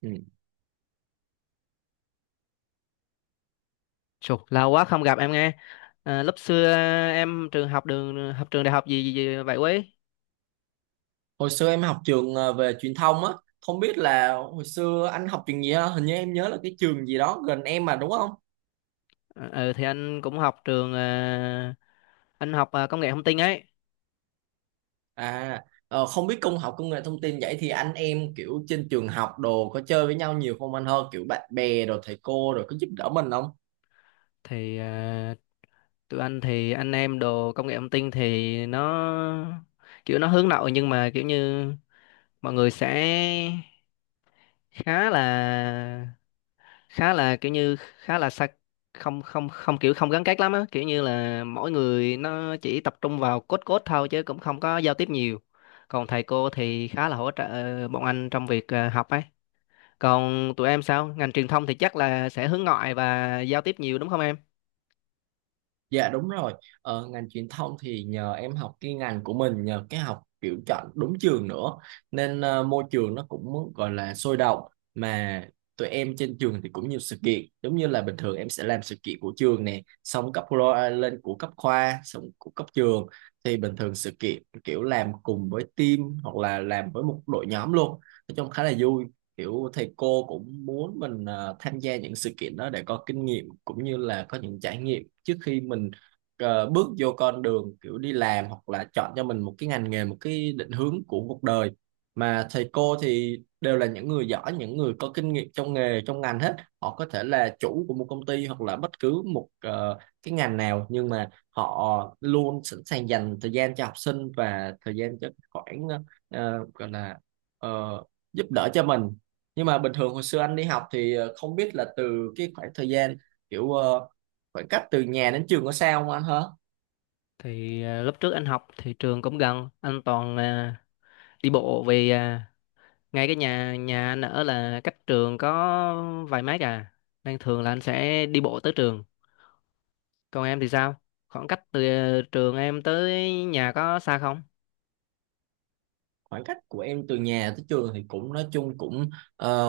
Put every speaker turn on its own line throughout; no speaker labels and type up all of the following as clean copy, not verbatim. Ừ.
Chục, lâu quá không gặp em nghe. À, lúc xưa em trường học đường học trường đại học gì vậy quý?
Hồi xưa em học trường về truyền thông á, không biết là hồi xưa anh học trường gì ha, hình như em nhớ là cái trường gì đó gần em mà, đúng không?
Ờ, Ừ thì anh cũng học trường anh học công nghệ thông tin ấy.
À, không biết học công nghệ thông tin vậy thì anh em kiểu trên trường học đồ có chơi với nhau nhiều không anh hơn, kiểu bạn bè rồi thầy cô rồi có giúp đỡ mình không?
Thì à, Tụi anh thì anh em đồ công nghệ thông tin thì nó kiểu nó hướng nội nhưng mà kiểu như mọi người sẽ khá là khá là xa. Không không không kiểu không gắn kết lắm á, kiểu như là mỗi người nó chỉ tập trung vào code code thôi chứ cũng không có giao tiếp nhiều. Còn thầy cô thì khá là hỗ trợ bọn anh trong việc học ấy. Còn tụi em sao, ngành truyền thông thì chắc là sẽ hướng ngoại và giao tiếp nhiều đúng không em?
Dạ đúng rồi, ngành truyền thông thì nhờ em học cái ngành của mình, nhờ cái học kiểu chọn đúng trường nữa, nên môi trường nó cũng gọi là sôi động, mà tụi em trên trường thì cũng nhiều sự kiện, giống như là bình thường em sẽ làm sự kiện của trường nè, xong lên của cấp khoa, xong của cấp trường, thì bình thường sự kiện kiểu làm cùng với team hoặc là làm với một đội nhóm luôn, nói chung khá là vui, kiểu thầy cô cũng muốn mình tham gia những sự kiện đó để có kinh nghiệm cũng như là có những trải nghiệm trước khi mình bước vô con đường kiểu đi làm hoặc là chọn cho mình một cái ngành nghề, một cái định hướng của cuộc đời. Mà thầy cô thì đều là những người giỏi, những người có kinh nghiệm trong nghề trong ngành hết, họ có thể là chủ của một công ty hoặc là bất cứ một cái ngành nào, nhưng mà họ luôn sẵn sàng dành thời gian cho học sinh và thời gian cho khoảng ờ, gọi là ờ, giúp đỡ cho mình. Nhưng mà bình thường hồi xưa anh đi học thì không biết là từ cái khoảng thời gian kiểu khoảng cách từ nhà đến trường có xa không anh hả?
Lúc trước anh học thì trường cũng gần, anh toàn đi bộ vì ngay cái nhà nhà anh ở là cách trường có vài mét à, nên thường là anh sẽ đi bộ tới trường. Còn em thì sao? Khoảng cách từ trường em tới nhà có xa không?
Khoảng cách của em từ nhà tới trường thì cũng nói chung cũng ờ,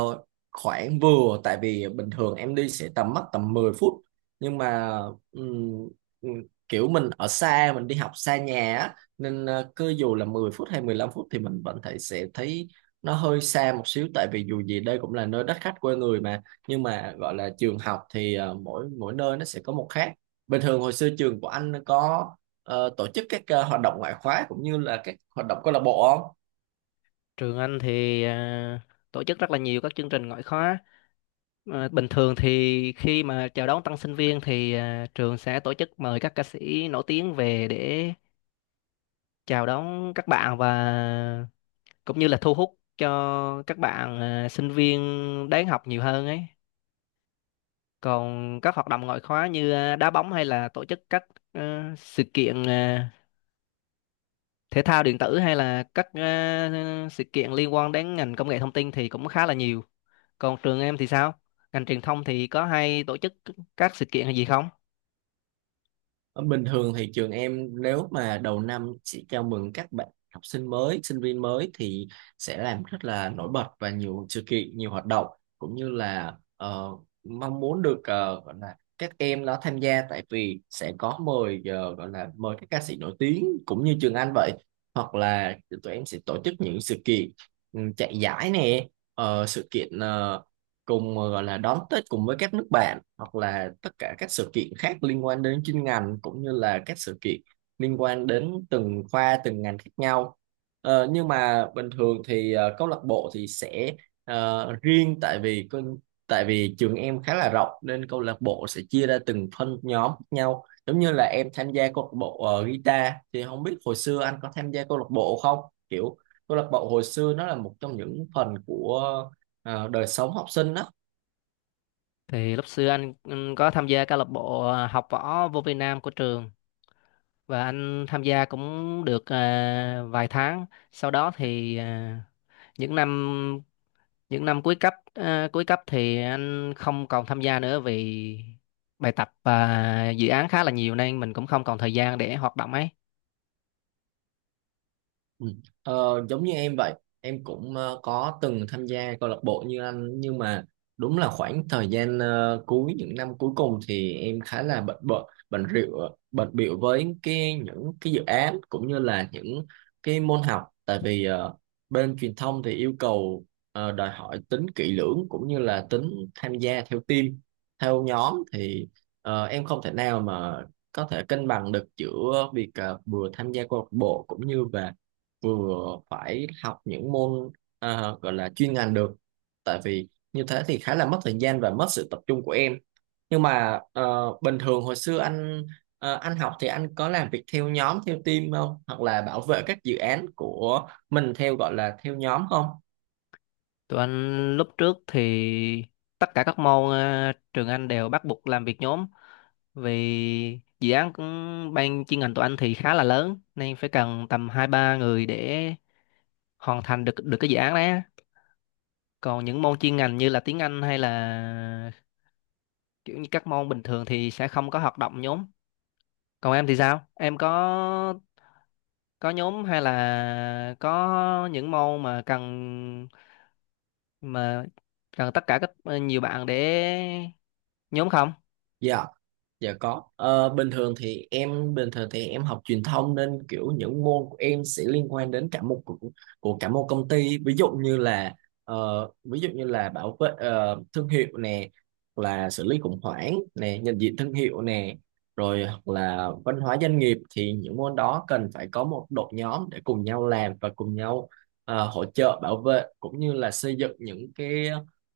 khoảng vừa, tại vì bình thường em đi sẽ tầm mất tầm 10 phút, nhưng mà ừm, ừm, kiểu mình ở xa, mình đi học xa nhà á, nên cứ dù là 10 phút hay 15 phút thì mình vẫn thấy, sẽ thấy nó hơi xa một xíu, tại vì dù gì đây cũng là nơi đất khách quê người mà. Nhưng mà gọi là trường học thì mỗi mỗi nơi nó sẽ có một khác. Bình thường hồi xưa trường của anh có tổ chức các hoạt động ngoại khóa cũng như là các hoạt động câu lạc bộ không?
Trường anh thì tổ chức rất là nhiều các chương trình ngoại khóa. Ờ, bình thường thì khi mà chào đón tân sinh viên thì trường sẽ tổ chức mời các ca sĩ nổi tiếng về để chào đón các bạn và cũng như là thu hút cho các bạn sinh viên đến học nhiều hơn ấy. Còn các hoạt động ngoại khóa như đá bóng hay là tổ chức các ờ, sự kiện thể thao điện tử hay là các sự kiện liên quan đến ngành công nghệ thông tin thì cũng khá là nhiều. Còn trường em thì sao? Ngành truyền thông thì có hay tổ chức các sự kiện hay gì không?
Ờ, Bình thường thì trường em nếu mà đầu năm chỉ chào mừng các bạn học sinh mới, sinh viên mới thì sẽ làm rất là nổi bật và nhiều sự kiện, nhiều hoạt động, cũng như là mong muốn được gọi là các em nó tham gia, tại vì sẽ có mời gọi là mời các ca sĩ nổi tiếng cũng như Trường Anh vậy, hoặc là tụi em sẽ tổ chức những sự kiện chạy giải nè, sự kiện cùng gọi là đón Tết cùng với các nước bạn, hoặc là tất cả các sự kiện khác liên quan đến chuyên ngành, cũng như là các sự kiện liên quan đến từng khoa từng ngành khác nhau. Nhưng mà bình thường thì câu lạc bộ thì sẽ riêng, tại vì tại vì trường em khá là rộng nên câu lạc bộ sẽ chia ra từng phân nhóm khác nhau, giống như là em tham gia câu lạc bộ guitar. Thì không biết hồi xưa anh có tham gia câu lạc bộ không, kiểu câu lạc bộ hồi xưa nó là một trong những phần của đời sống học sinh á.
Thì lúc xưa anh có tham gia câu lạc bộ học võ vô Việt Nam của trường và anh tham gia cũng được vài tháng. Sau đó thì những năm những năm cuối cấp cuối cấp thì anh không còn tham gia nữa vì bài tập và dự án khá là nhiều nên mình cũng không còn thời gian để hoạt động ấy.
Ừ. Giống như em vậy, em cũng có từng tham gia câu lạc bộ như anh, nhưng mà đúng là khoảng thời gian cuối những năm cuối cùng thì em khá là bận bận bận rượu bận bịu với cái những cái dự án cũng như là những cái môn học, tại vì bên truyền thông thì yêu cầu đòi hỏi tính kỹ lưỡng cũng như là tính tham gia theo team theo nhóm, thì em không thể nào mà có thể cân bằng được giữa việc vừa tham gia câu lạc bộ cũng như về vừa phải học những môn gọi là chuyên ngành được, tại vì như thế thì khá là mất thời gian và mất sự tập trung của em. Nhưng mà bình thường hồi xưa anh học thì anh có làm việc theo nhóm theo team không, hoặc là bảo vệ các dự án của mình theo gọi là theo nhóm không?
Tụi anh lúc trước thì tất cả các môn trường anh đều bắt buộc làm việc nhóm, vì dự án cũng ban chuyên ngành tụi anh thì khá là lớn nên phải cần tầm hai ba người để hoàn thành được được cái dự án đấy á. Còn những môn chuyên ngành như là tiếng Anh hay là kiểu như các môn bình thường thì sẽ không có hoạt động nhóm. Còn em thì sao? Em có nhóm hay là có những môn mà mà cần tất cả các nhiều bạn để nhóm không?
Dạ, dạ có. Ờ, bình thường thì em học truyền thông nên kiểu những môn của em sẽ liên quan đến cả một của cả một công ty. Ví dụ như là bảo vệ thương hiệu nè, hoặc là xử lý khủng hoảng nè, nhận diện thương hiệu nè, rồi hoặc là văn hóa doanh nghiệp, thì những môn đó cần phải có một đội nhóm để cùng nhau làm và cùng nhau hỗ trợ bảo vệ cũng như là xây dựng những cái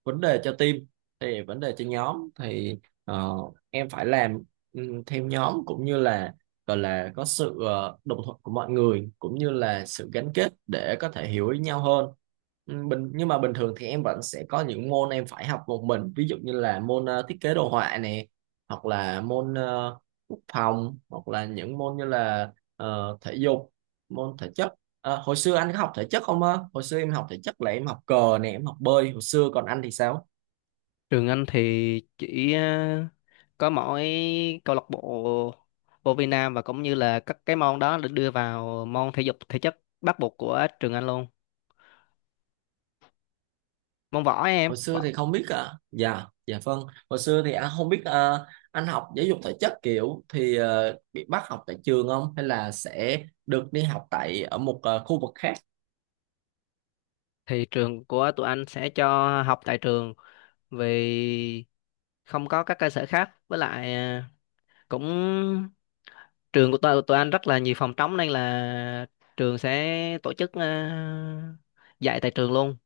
vấn đề cho team, thì vấn đề cho nhóm thì ờ, em phải làm theo nhóm, cũng như là gọi là có sự đồng thuận của mọi người, cũng như là sự gắn kết để có thể hiểu ý nhau hơn. Nhưng mà bình thường thì em vẫn sẽ có những môn em phải học một mình, ví dụ như là môn thiết kế đồ họa này, hoặc là môn quốc phòng, hoặc là những môn như là thể dục, môn thể chất. Hồi xưa anh có học thể chất không á? Hồi xưa em học thể chất là em học cờ nè, em học bơi hồi xưa, còn anh thì sao?
Trường anh thì chỉ có mỗi câu lạc bộ vô vi nam, và cũng như là các cái môn đó được đưa vào môn thể dục thể chất bắt buộc của trường anh luôn, môn võ ấy, em
Hồi xưa
võ.
thì không biết à Dạ, dạ, vâng. Hồi xưa thì anh không biết à, anh học giáo dục thể chất kiểu thì bị bắt học tại trường không, hay là sẽ được đi học tại ở một khu vực khác?
Thì trường của tụi anh sẽ cho học tại trường vì không có các cơ sở khác, với lại cũng trường của tụi anh rất là nhiều phòng trống nên là trường sẽ tổ chức dạy tại trường luôn.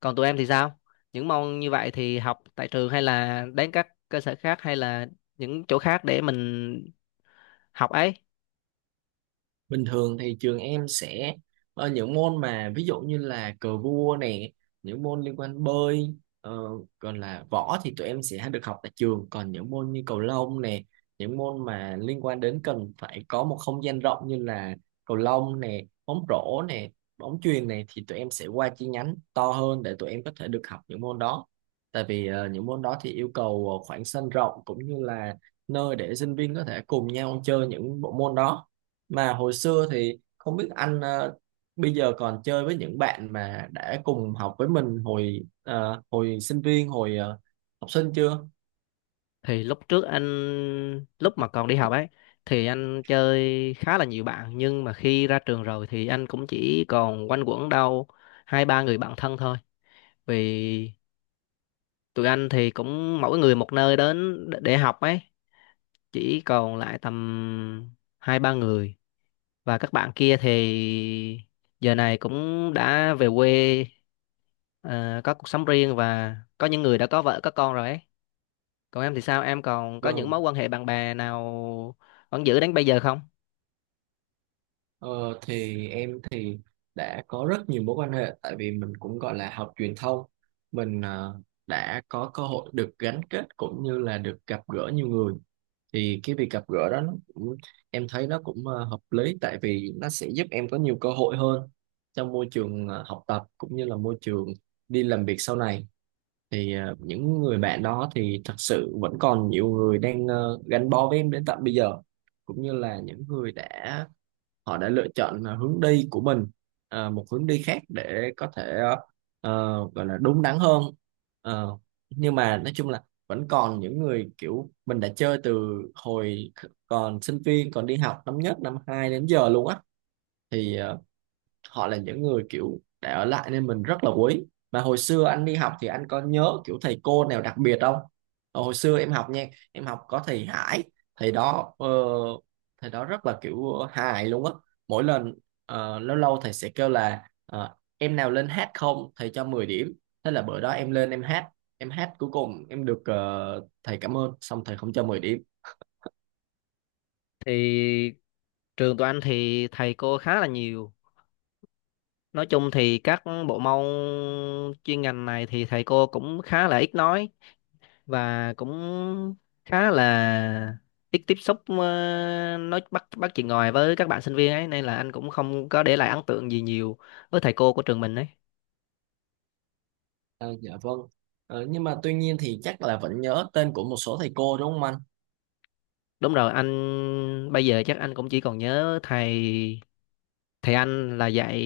Còn tụi em thì sao, những môn như vậy thì học tại trường hay là đến các cơ sở khác hay là những chỗ khác để mình học ấy?
Bình thường thì trường em sẽ những môn mà ví dụ như là cờ vua nè, những môn liên quan bơi, ờ, còn là võ thì tụi em sẽ được học tại trường, còn những môn như cầu lông nè, những môn mà liên quan đến cần phải có một không gian rộng như là cầu lông nè, bóng rổ nè, bóng chuyền này thì tụi em sẽ qua chi nhánh to hơn để tụi em có thể được học những môn đó. Tại vì những môn đó thì yêu cầu khoảng sân rộng, cũng như là nơi để sinh viên có thể cùng nhau chơi những bộ môn đó. Mà hồi xưa thì không biết anh bây giờ còn chơi với những bạn mà đã cùng học với mình hồi hồi sinh viên, hồi học sinh chưa?
Thì lúc trước anh, lúc mà còn đi học ấy, thì anh chơi khá là nhiều bạn, nhưng mà khi ra trường rồi thì anh cũng chỉ còn quanh quẩn đâu hai ba người bạn thân thôi, vì tụi anh thì cũng mỗi người một nơi đến để học ấy. Chỉ còn lại tầm hai ba người, và các bạn kia thì giờ này cũng đã về quê, có cuộc sống riêng và có những người đã có vợ có con rồi ấy. Còn em thì sao? Em còn có những
Vâng.
mối quan hệ bạn bè nào vẫn giữ đến bây giờ không?
Ờ, thì em thì đã có rất nhiều mối quan hệ, tại vì mình cũng gọi là học truyền thông, mình đã có cơ hội được gắn kết cũng như là được gặp gỡ nhiều người, thì cái việc gặp gỡ đó nó cũng, em thấy nó cũng hợp lý, tại vì nó sẽ giúp em có nhiều cơ hội hơn trong môi trường học tập cũng như là môi trường đi làm việc sau này, thì những người bạn đó thì thật sự vẫn còn nhiều người đang gắn bó với em đến tận bây giờ, cũng như là những người đã họ đã lựa chọn hướng đi của mình, một hướng đi khác để có thể gọi là đúng đắn hơn. Ờ, nhưng mà nói chung là vẫn còn những người kiểu mình đã chơi từ hồi còn sinh viên, còn đi học năm nhất năm hai đến giờ luôn á, thì họ là những người kiểu để ở lại nên mình rất là quý. Mà hồi xưa anh đi học thì anh có nhớ kiểu thầy cô nào đặc biệt không? Hồi xưa em học nha em học có thầy Hải. thầy đó ờ, Thầy đó rất là kiểu hài luôn á. Mỗi lần lâu lâu thầy sẽ kêu là em nào lên hát không thầy cho 10 điểm, thế là bữa đó em lên em hát, cuối cùng em được thầy cảm ơn xong thầy không cho 10 điểm.
Thì trường tụi anh thì thầy cô khá là nhiều. Nói chung thì các bộ môn chuyên ngành này thì thầy cô cũng khá là ít nói, và cũng khá là ít tiếp xúc, nói bắt bắt chuyện ngoài với các bạn sinh viên ấy, nên là anh cũng không có để lại ấn tượng gì nhiều với thầy cô của trường mình ấy.
Ờ, dạ vâng. Nhưng mà tuy nhiên thì chắc là vẫn nhớ tên của một số thầy cô đúng không anh?
Đúng rồi, anh bây giờ chắc anh cũng chỉ còn nhớ thầy, thầy là dạy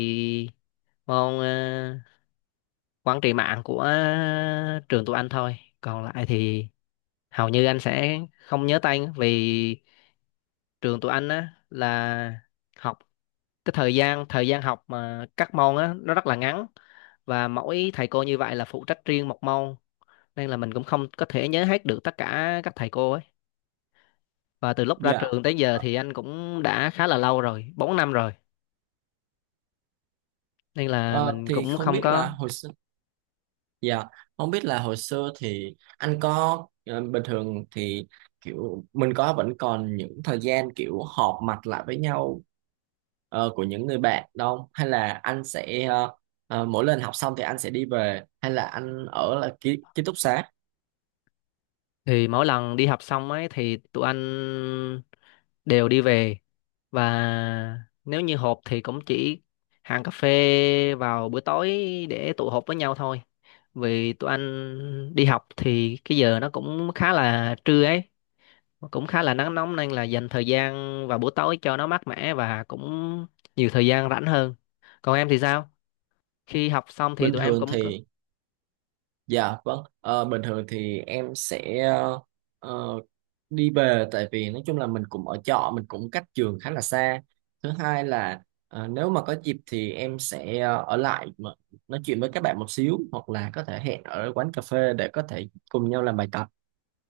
môn quản trị mạng của trường tụi anh thôi. Còn lại thì hầu như anh sẽ không nhớ tên, vì trường tụi anh á là học cái thời gian học mà các môn á nó rất là ngắn, và mỗi thầy cô như vậy là phụ trách riêng một môn, nên là mình cũng không có thể nhớ hết được tất cả các thầy cô ấy. Và từ lúc ra
Dạ.
trường tới giờ thì anh cũng đã khá là lâu rồi, 4 năm rồi, nên là
Ờ,
mình
thì
cũng
không
không
biết là
có.
hồi xưa, dạ, không biết là hồi xưa thì anh có bình thường thì kiểu mình có vẫn còn những thời gian kiểu họp mặt lại với nhau của những người bạn đâu, hay là anh sẽ mỗi lần học xong thì anh sẽ đi về, hay là anh ở là ký túc xá?
Thì mỗi lần đi học xong ấy thì tụi anh đều đi về, và nếu như họp thì cũng chỉ hàng cà phê vào buổi tối để tụ họp với nhau thôi, vì tụi anh đi học thì cái giờ nó cũng khá là trưa ấy, mà cũng khá là nắng nóng, nên là dành thời gian vào buổi tối cho nó mát mẻ và cũng nhiều thời gian rảnh hơn. Còn em thì sao, khi học xong thì
Bình
tụi em
thường
cũng cứ?
thì Dạ vâng, bình thường thì em sẽ ờ, đi về, tại vì nói chung là mình cũng ở trọ, mình cũng cách trường khá là xa. Thứ hai là nếu mà có dịp thì em sẽ ở lại mà nói chuyện với các bạn một xíu, hoặc là có thể hẹn ở quán cà phê để có thể cùng nhau làm bài tập.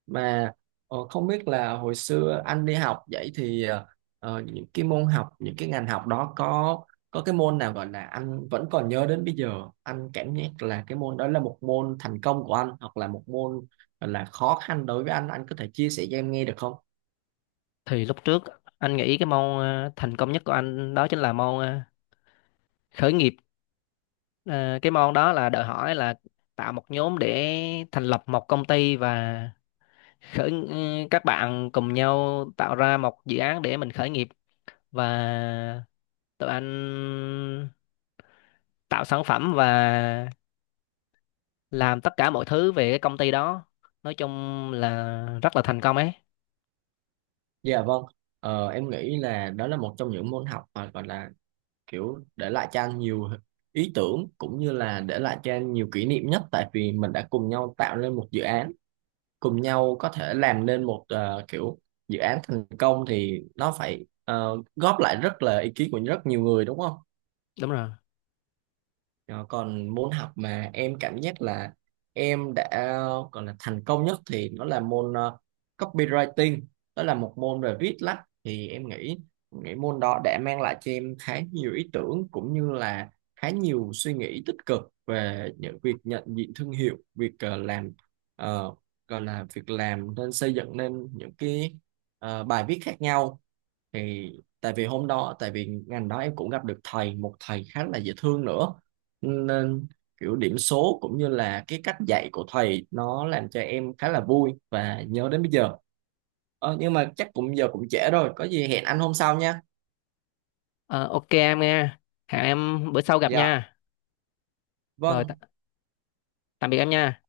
Mà không biết là hồi xưa anh đi học vậy thì những cái môn học, những cái ngành học đó có cái môn nào gọi là anh vẫn còn nhớ đến bây giờ, anh cảm giác là cái môn đó là một môn thành công của anh, hoặc là một môn gọi là khó khăn đối với anh có thể chia sẻ cho em nghe được không?
Thì lúc trước anh nghĩ cái môn thành công nhất của anh đó chính là môn khởi nghiệp. Ờ, cái môn đó là đòi hỏi là tạo một nhóm để thành lập một công ty, và khởi các bạn cùng nhau tạo ra một dự án để mình khởi nghiệp. Và tụi anh tạo sản phẩm và làm tất cả mọi thứ về cái công ty đó, nói chung là rất là thành công ấy.
Dạ vâng. Em nghĩ là đó là một trong những môn học mà gọi là kiểu để lại cho anh nhiều ý tưởng, cũng như là để lại cho anh nhiều kỷ niệm nhất, tại vì mình đã cùng nhau tạo nên một dự án, cùng nhau có thể làm nên một kiểu dự án thành công thì nó phải góp lại rất là ý kiến của rất nhiều người, đúng không?
Đúng rồi.
Ờ, còn môn học mà em cảm giác là em đã còn là thành công nhất thì nó là môn copywriting, đó là một môn về viết lách, thì em nghĩ nghĩ môn đó đã mang lại cho em khá nhiều ý tưởng, cũng như là khá nhiều suy nghĩ tích cực về những việc nhận diện thương hiệu, việc làm ờ, gọi là việc làm nên xây dựng nên những cái bài viết khác nhau, thì tại vì ngành đó em cũng gặp được một thầy khá là dễ thương nữa, nên kiểu điểm số cũng như là cái cách dạy của thầy nó làm cho em khá là vui và nhớ đến bây giờ. Nhưng mà chắc cũng giờ cũng trễ rồi, có gì hẹn anh hôm sau nha.
Ờ, ok em nghe, hẹn em bữa sau gặp
Dạ
nha. Rồi,
vâng.
tạm biệt em nha.